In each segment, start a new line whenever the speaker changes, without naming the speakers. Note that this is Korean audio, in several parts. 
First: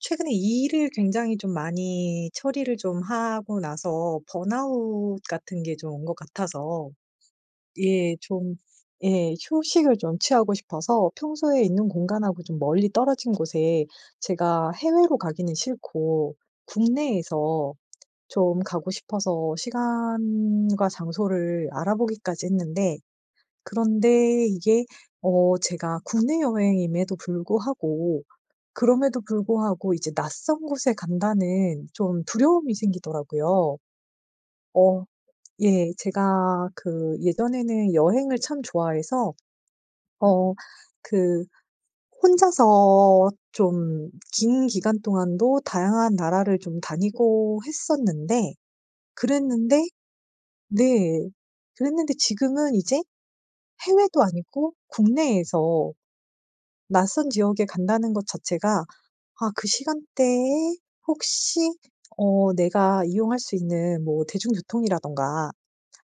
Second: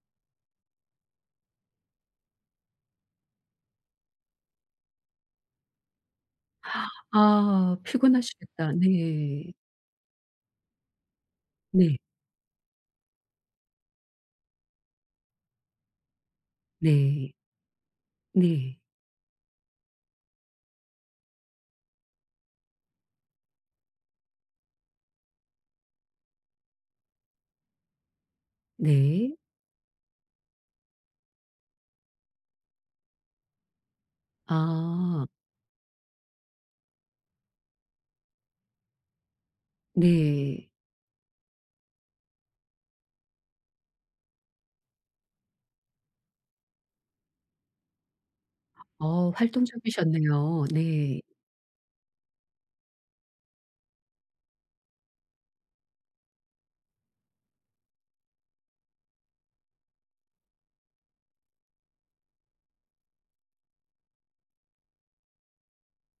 최근에 이 일을 굉장히 좀 많이 처리를 좀 하고 나서 번아웃 같은 게 좀 온 것 같아서
아
예, 좀.
피곤하시겠다.
예,
네.
휴식을 좀 취하고 싶어서 평소에 있는
네.
공간하고 좀 멀리 떨어진 곳에 제가 해외로 가기는 싫고
네.
국내에서 좀
네.
가고 싶어서 시간과 장소를 알아보기까지 했는데 그런데 이게 제가 국내 여행임에도 불구하고 그럼에도
네.
불구하고 이제 낯선 곳에 간다는 좀 두려움이 생기더라고요. 어
아
예. 제가 그 예전에는 여행을 참 좋아해서 어
네.
그 혼자서 좀 긴 기간 동안도 다양한 나라를 좀 다니고 했었는데
어
그랬는데
활동적이셨네요. 네.
네. 그랬는데 지금은 이제 해외도 아니고 국내에서 낯선 지역에 간다는 것 자체가 아, 그 시간대에 혹시 내가 이용할 수 있는 뭐 대중교통이라든가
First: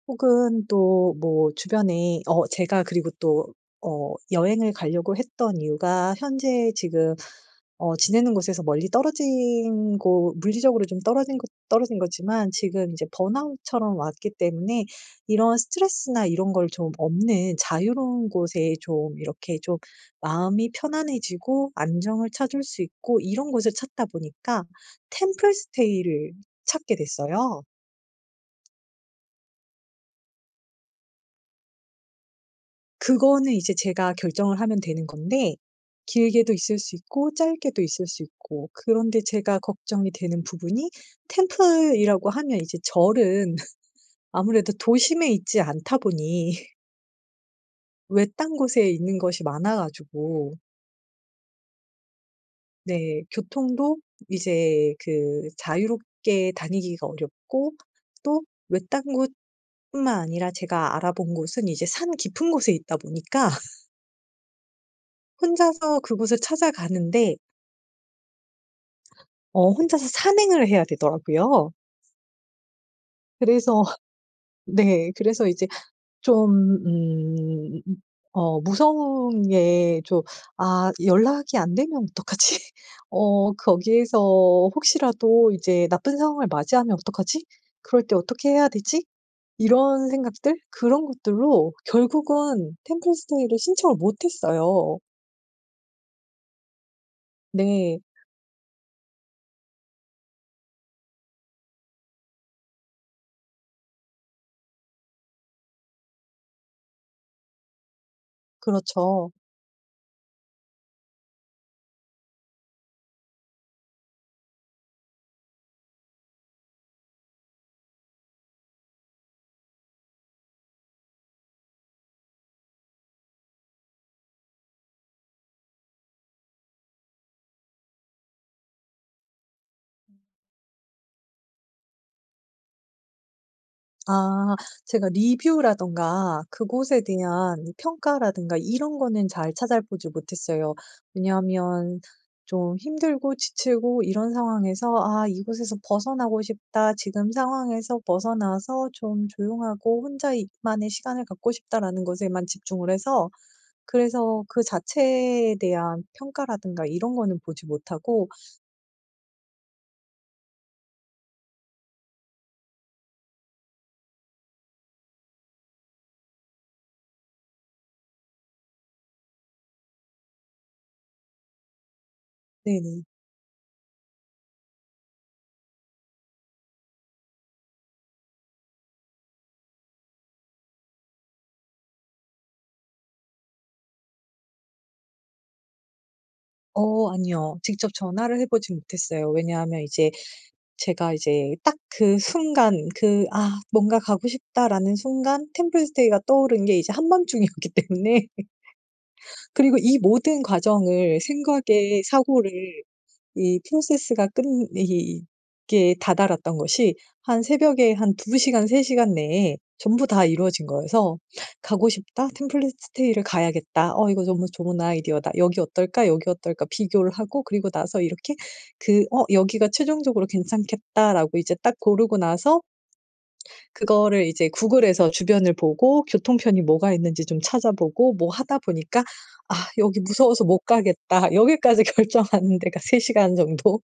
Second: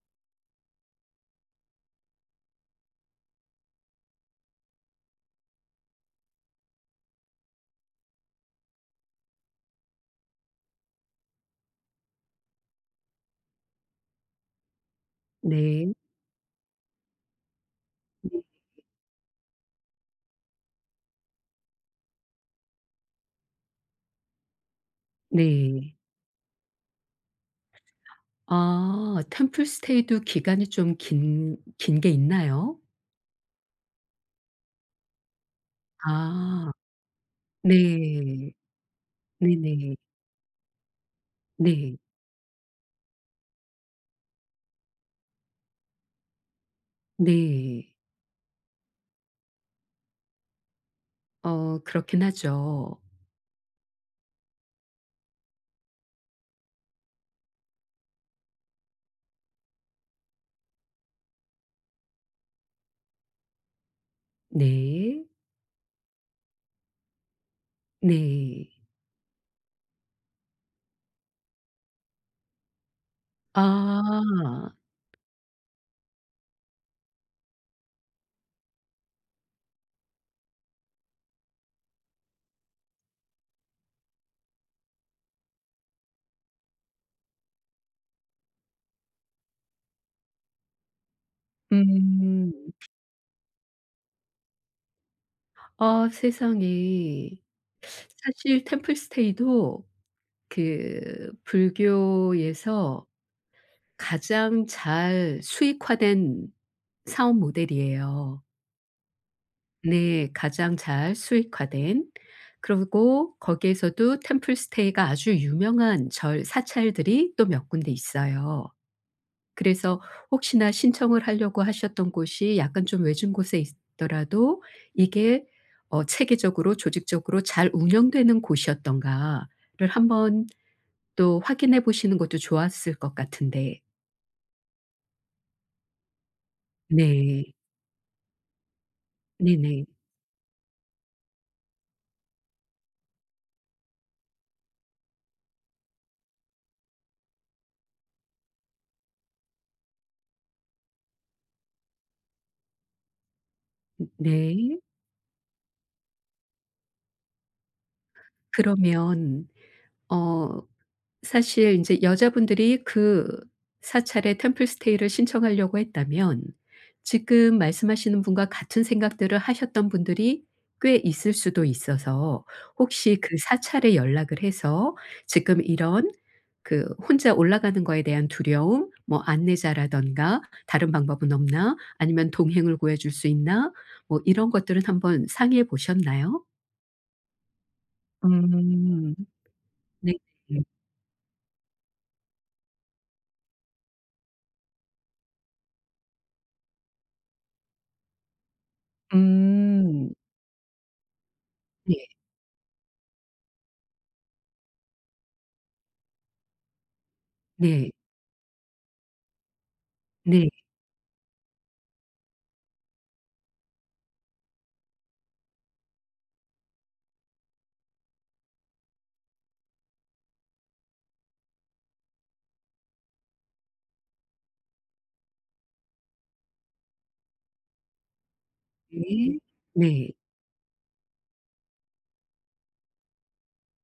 혹은 또 뭐 주변에 제가 그리고 또 여행을 가려고 했던 이유가 현재 지금 지내는 곳에서 멀리 떨어진 곳, 물리적으로 좀 떨어진 것 떨어진 거지만 지금 이제 번아웃처럼 왔기 때문에 이런
네.
스트레스나 이런 걸 좀 없는 자유로운 곳에 좀 이렇게 좀 마음이 편안해지고 안정을 찾을 수 있고 이런 곳을 찾다 보니까 템플
네.
스테이를 찾게 됐어요.
아 템플 스테이도 기간이 좀 긴 게 있나요?
그거는 이제 제가 결정을 하면 되는 건데 길게도
아
있을 수 있고 짧게도 있을 수
네.
있고 그런데 제가
네네.
걱정이 되는 부분이
네.
템플이라고 하면 이제 절은 아무래도 도심에 있지 않다 보니
네.
외딴 곳에 있는 것이 많아 가지고
어 그렇긴 하죠.
네, 교통도 이제 그 자유롭게 다니기가 어렵고 또 외딴 곳뿐만 아니라 제가 알아본 곳은 이제 산 깊은 곳에 있다 보니까
네.
혼자서 그곳을 찾아가는데
네.
혼자서 산행을 해야 되더라고요. 그래서
아.
네, 그래서 이제 좀 음 무서운 게 좀 '아 연락이 안 되면 어떡하지? 어 거기에서 혹시라도 이제 나쁜 상황을 맞이하면 어떡하지? 그럴 때 어떻게 해야 되지?' 이런 생각들 그런 것들로
음.
결국은 템플스테이를 신청을 못 했어요.
아 세상에.
네.
사실 템플스테이도 그 불교에서 가장 잘 수익화된 사업 모델이에요.
그렇죠.
네. 가장 잘 수익화된. 그리고 거기에서도 템플스테이가 아주 유명한 절 사찰들이 또 몇 군데 있어요. 그래서 혹시나 신청을 하려고 하셨던 곳이 약간 좀 외진 곳에 있더라도 이게 어 체계적으로 조직적으로 잘 운영되는 곳이었던가를 한번 또 확인해 보시는 것도 좋았을 것 같은데.
아, 제가 리뷰라든가 그곳에
네.
대한 이 평가라든가 이런 거는 잘
네네.
찾아보지 못했어요. 왜냐하면 좀 힘들고 지치고 이런 상황에서 '아 이곳에서 벗어나고 싶다. 지금 상황에서 벗어나서 좀 조용하고 혼자 이 만의 시간을 갖고 싶다.'라는 것에만 집중을 해서 그래서 그
네.
자체에 대한 평가라든가 이런 거는 보지 못하고
그러면 어 사실 인제 여자분들이 그 사찰에 템플 스테이를 신청하려고 했다면 지금 말씀하시는 분과 같은 생각들을 하셨던 분들이 꽤 있을 수도 있어서
네네.
혹시 그 사찰에 연락을 해서 "지금 이런 그 혼자 올라가는 거에 대한 두려움, 뭐 안내자라든가 '다른 방법은 없나?' 아니면 '동행을 구해 줄 수 있나?' 뭐 이런 것들은 한번 상의해 보셨나요?"
아니요, 직접 전화를 해 보지
음.
못했어요. 왜냐하면 이제
네. 네.
제가 이제 딱 그 순간 그 '아 뭔가 가고 싶다.'라는 순간 템플스테이가 떠오른 게 이제 한밤중이었기 때문에 그리고 이
음.
모든 과정을
네.
생각에 사고를 이 프로세스가 끝 이 이게 다다랐던 것이 한
네.
새벽에 한 2 시간, 3 시간 내에 전부 다
네.
이루어진 거여서 '가고 싶다. 템플스테이를 가야겠다. 어 이거 너무 좋은 아이디어다. 여기 어떨까? 여기 어떨까?' 비교를 하고 그리고 나서 이렇게 그 '어 여기가 최종적으로 괜찮겠다.'라고 이제 딱 고르고 나서 그거를 이제 구글에서 주변을 보고 교통편이 뭐가 있는지 좀 찾아보고 뭐 하다 보니까
네.
'아 여기
네.
무서워서 못 가겠다.' 여기까지 결정하는 데가 3 시간 정도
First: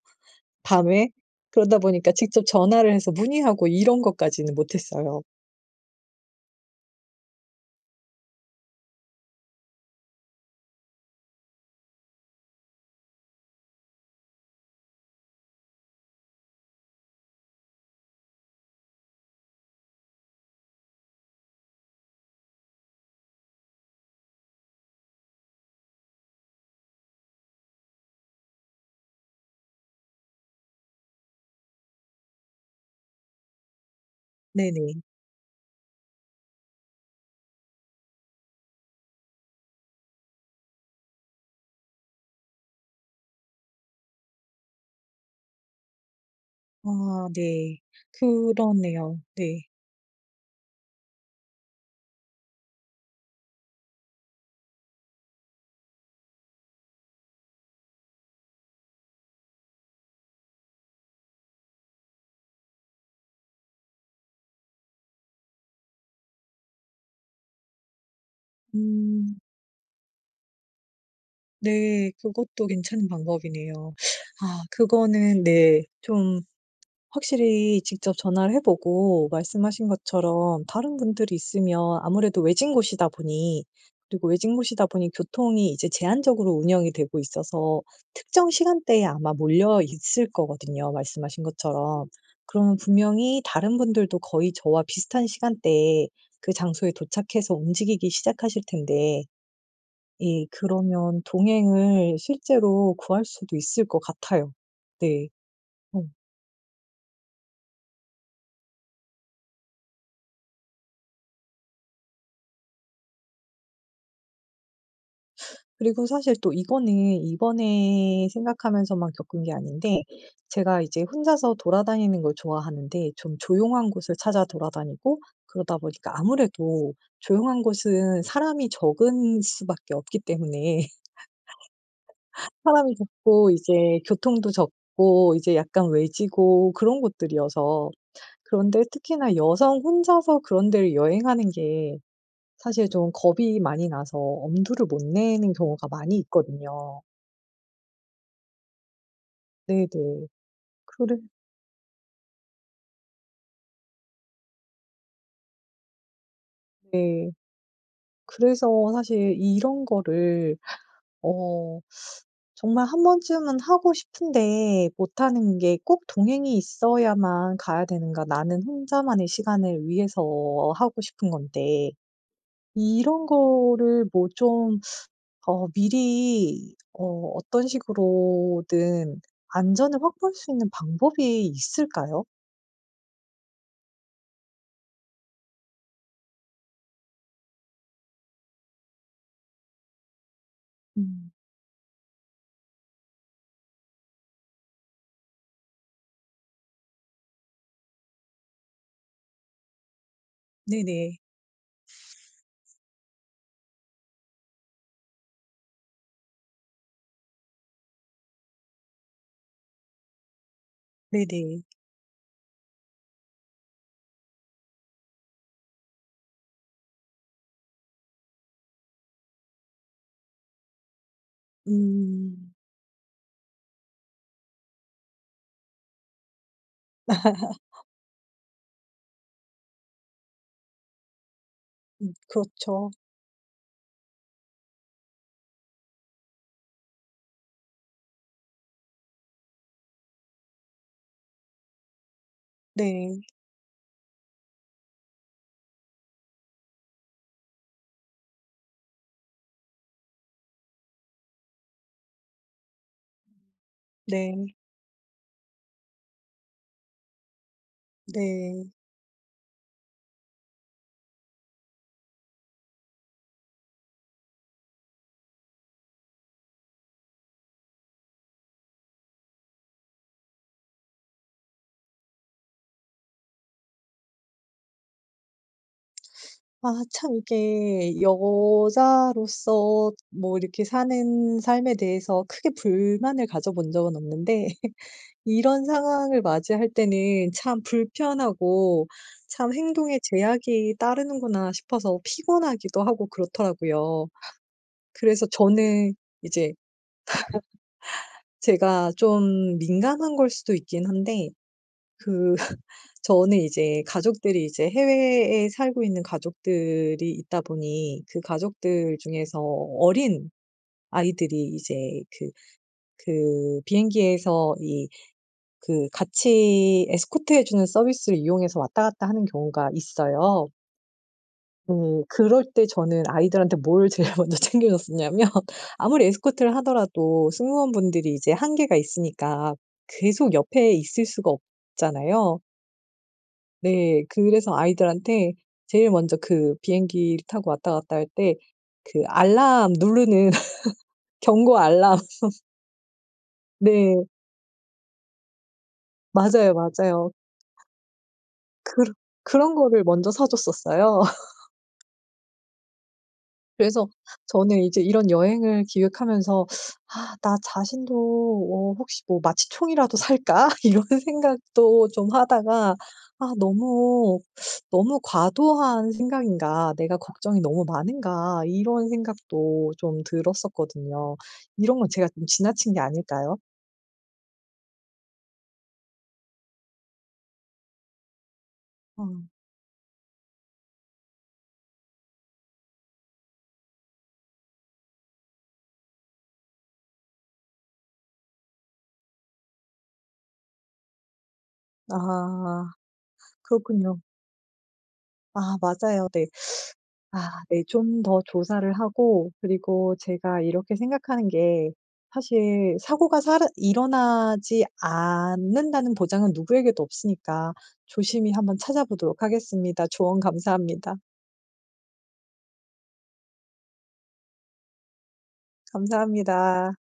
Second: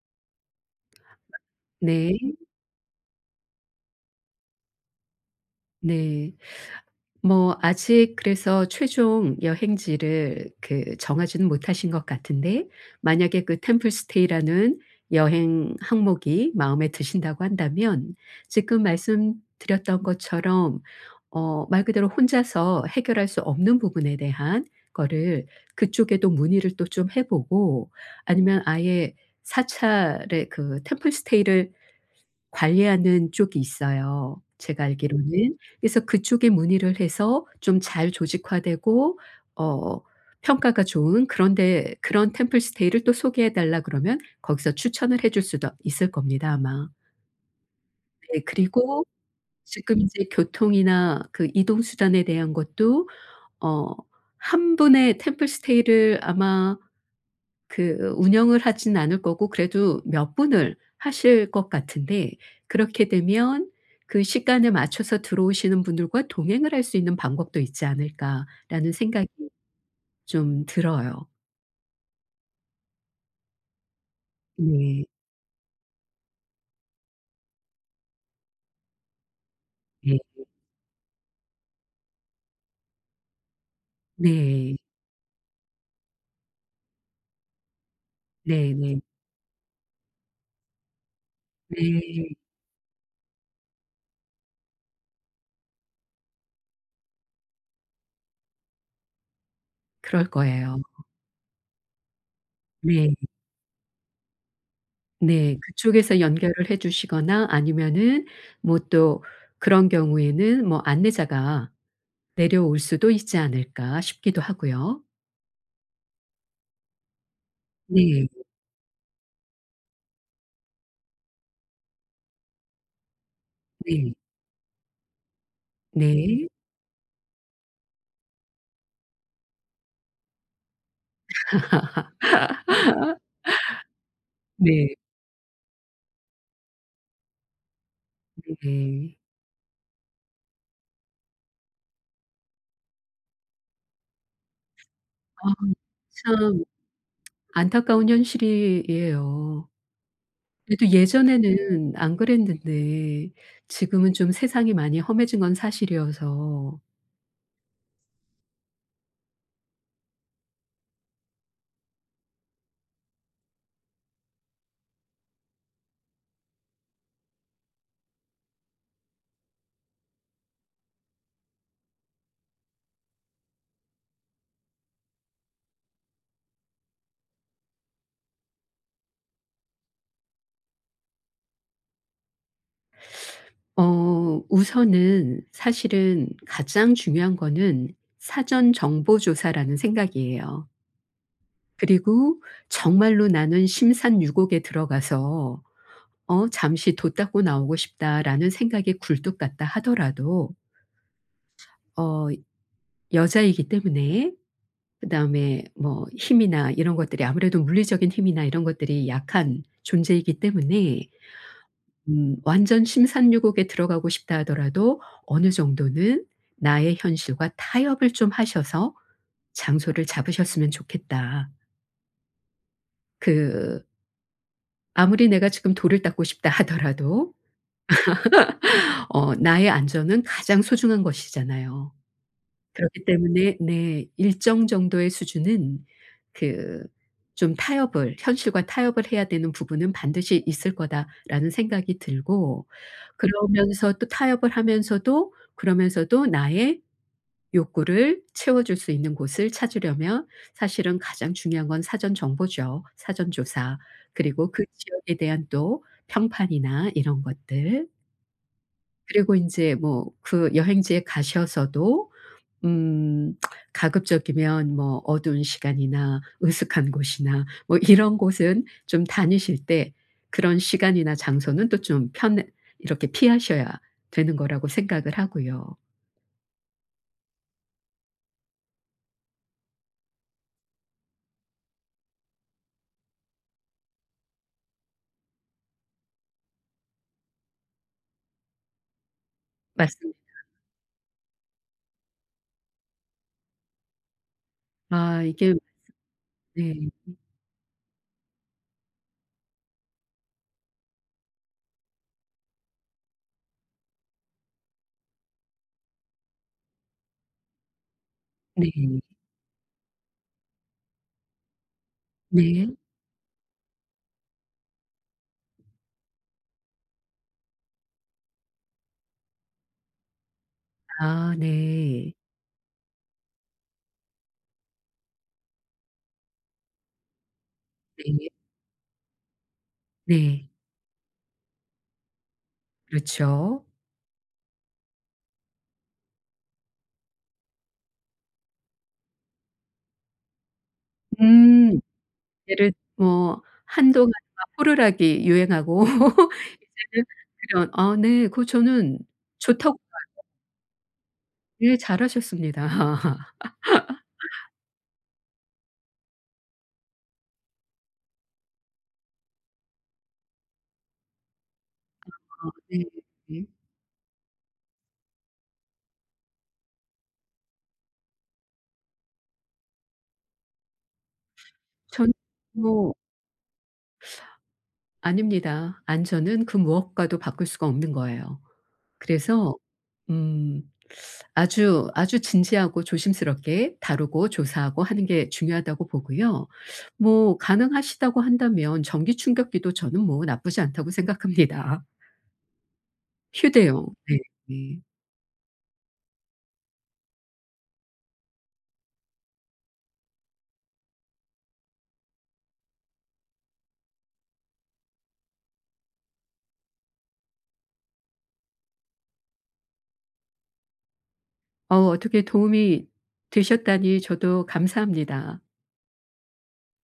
밤에 그러다 보니까
네.
직접 전화를 해서 문의하고 이런 것까지는 못 했어요.
네. 뭐 아직 그래서 최종 여행지를 그 정하지는 못하신 것 같은데 만약에 그 템플스테이라는 여행 항목이 마음에 드신다고 한다면 지금 말씀드렸던 것처럼 어 말 그대로 혼자서 해결할 수 없는 부분에 대한 거를 그쪽에도 문의를 또 좀 해 보고 아니면 아예 사찰에 그 템플스테이를 관리하는 쪽이 있어요, 제가
네네.
알기로는. 그래서 그쪽에 문의를 해서 좀 잘 조직화되고 어 평가가 좋은 그런 데 그런 템플 스테이를 또 소개해 달라 그러면 거기서 추천을 해줄 수도 있을 겁니다, 아마.
아 네.
네. 그리고
그러네요. 네.
지금 인제 교통이나 그 이동 수단에 대한 것도 어 한 분의 템플 스테이를 아마 그 운영을 하진 않을 거고 그래도 몇 분을 하실 것 같은데 그렇게 되면 그 시간에 맞춰서 들어오시는 분들과 동행을 할 수 있는 방법도 있지 않을까라는 생각이
음
좀 들어요.
네. 그것도 괜찮은 방법이네요. 아,
네.
그거는 네좀 확실히 직접 전화를 해 보고 말씀하신
네.
것처럼 다른 분들이 있으면 아무래도 외진 곳이다 보니 그리고 외진
네.
곳이다 보니 교통이 이제 제한적으로 운영이 되고 있어서 특정
네네.
시간대에 아마 몰려 있을 거거든요, 말씀하신
네.
것처럼. 그러면 분명히 다른 분들도 거의 저와 비슷한 시간대에 그 장소에 도착해서 움직이기 시작하실 텐데
그럴
예,
거예요.
그러면 동행을 실제로
네.
구할 수도 있을 것 같아요. 네.
네.
어.
그쪽에서 연결을 해 주시거나 아니면은 뭐 또 그런 경우에는 뭐 안내자가 내려올 수도 있지 않을까 싶기도 하고요.
그리고 사실 또 이거는 이번에
네.
생각하면서만 겪은 게 아닌데 제가 이제 혼자서 돌아다니는 걸 좋아하는데 좀 조용한 곳을
네.
찾아 돌아다니고 그러다 보니까
네.
아무래도 조용한 곳은 사람이 적은 수밖에 없기 때문에 사람이 적고 이제 교통도
네.
적고 이제 약간 외지고 그런 곳들이어서 그런데
네.
특히나 여성 혼자서 그런 데를 여행하는 게 사실 좀 겁이 많이 나서 엄두를 못
아
내는 경우가 많이
참
있거든요.
안타까운 현실이에요.
네네.
그래도
그래
예전에는 안 그랬는데 지금은 좀 세상이 많이 험해진 건 사실이어서
네. 그래서 사실 이런 거를 어 정말 한 번쯤은 하고 싶은데 못하는 게 '꼭 동행이 있어야만 가야 되는가? 나는 혼자만의 시간을 위해서 하고 싶은 건데.' 이런 거를 뭐 좀 미리 어떤 식으로든 안전을 확보할 수 있는 방법이 있을까요?
어 우선은 사실은 가장 중요한 거는 사전 정보 조사라는 생각이에요.
음.
그리고 정말로 '나는 심산유곡에 들어가서 어 잠시 돛닦고 나오고 싶다.'라는 생각에 굴뚝 같다 하더라도
네네.
어 여자이기 때문에 그다음에 뭐 힘이나 이런 것들이 아무래도 물리적인 힘이나 이런 것들이 약한 존재이기 때문에
네네.
완전 심산유곡에 들어가고 싶다 하더라도 어느 정도는 나의 현실과 타협을 좀 하셔서 장소를 잡으셨으면 좋겠다.
음.
그 아무리 내가 지금 돌을 닦고 싶다 하더라도 어 나의 안전은 가장 소중한 것이잖아요.
그렇죠.
그렇기 때문에 네 일정 정도의 수준은 그 좀 타협을 '현실과 타협을 해야 되는 부분은 반드시 있을 거다.'라는 생각이 들고
네.
그러면서 또 타협을 하면서도 그러면서도 나의 욕구를 채워줄 수 있는 곳을 찾으려면 사실은 가장 중요한 건 사전 정보죠. 사전 조사. 그리고
네.
그 지역에 대한 또 평판이나 이런 것들.
네.
그리고 인제 뭐 그 여행지에 가셔서도 음 가급적이면 뭐 어두운 시간이나 으슥한 곳이나 뭐 이런 곳은 좀 다니실 때 그런 시간이나 장소는 또 좀 편 이렇게 피하셔야 되는 거라고 생각을 하고요.
아 참 이게 여자로서 뭐 이렇게 사는 삶에 대해서 크게 불만을 가져본 적은 없는데 이런 상황을 맞이할 때는 참 불편하고 '참 행동에
맞습 니다.
제약이 따르는구나.' 싶어서 피곤하기도 하고 그렇더라고요.
아
그래서
이게
저는 이제
네.
제가 좀 민감한 걸 수도 있긴 한데 그 저는 이제 가족들이 이제 해외에 살고 있는 가족들이 있다 보니 그
네.
가족들 중에서 어린 아이들이 이제 그
네.
그 비행기에서 이 그 같이 에스코트해 주는 서비스를 이용해서 왔다 갔다 하는 경우가 있어요.
아 네.
그럴 때 저는 아이들한테 뭘 제일 먼저 챙겨 줬었냐면 아무리 에스코트를 하더라도 승무원분들이
네.
이제 한계가 있으니까 계속
네.
옆에 있을 수가 없잖아요.
그렇죠.
네. 그래서 아이들한테 제일 먼저 그 비행기를 타고 왔다 갔다 할 때 그 알람 누르는 경고
음.
알람.
예를 뭐
네.
한동안 막 호루라기 유행하고
맞아요,
이제는
맞아요.
그런 아 네. 그거
그런
저는
그런
좋다고
거를 먼저 사 줬었어요.
네. 잘하셨습니다.
그래서 저는 이제 이런 여행을 기획하면서 '아 나 자신도 혹시 뭐 마취총이라도 살까?' 이런 생각도 좀 하다가
네.
'아
네.
너무 너무 과도한 생각인가? 내가 걱정이 너무 많은가?' 이런 생각도 좀 들었었거든요. 이런 건 제가
저는
좀 지나친 게
뭐
아닐까요?
아닙니다. 안전은 그 무엇과도 바꿀 수가 없는 거예요.
음.
그래서 음 아주, 아주 진지하고 조심스럽게 다루고 조사하고 하는 게 중요하다고 보고요. 뭐 가능하시다고 한다면 전기 충격기도 저는 뭐 나쁘지 않다고 생각합니다.
아
휴대용.
그렇군요.
네. 네.
아 맞아요. 네. 아 네. 좀 더 조사를 하고 그리고 제가 이렇게 생각하는 게 사실 사고가 살아 일어나지 않는다는 보장은 누구에게도 없으니까 조심히 한번 찾아보도록 하겠습니다. 조언 감사합니다.
어 어떻게 도움이 되셨다니 저도 감사합니다.
감사합니다.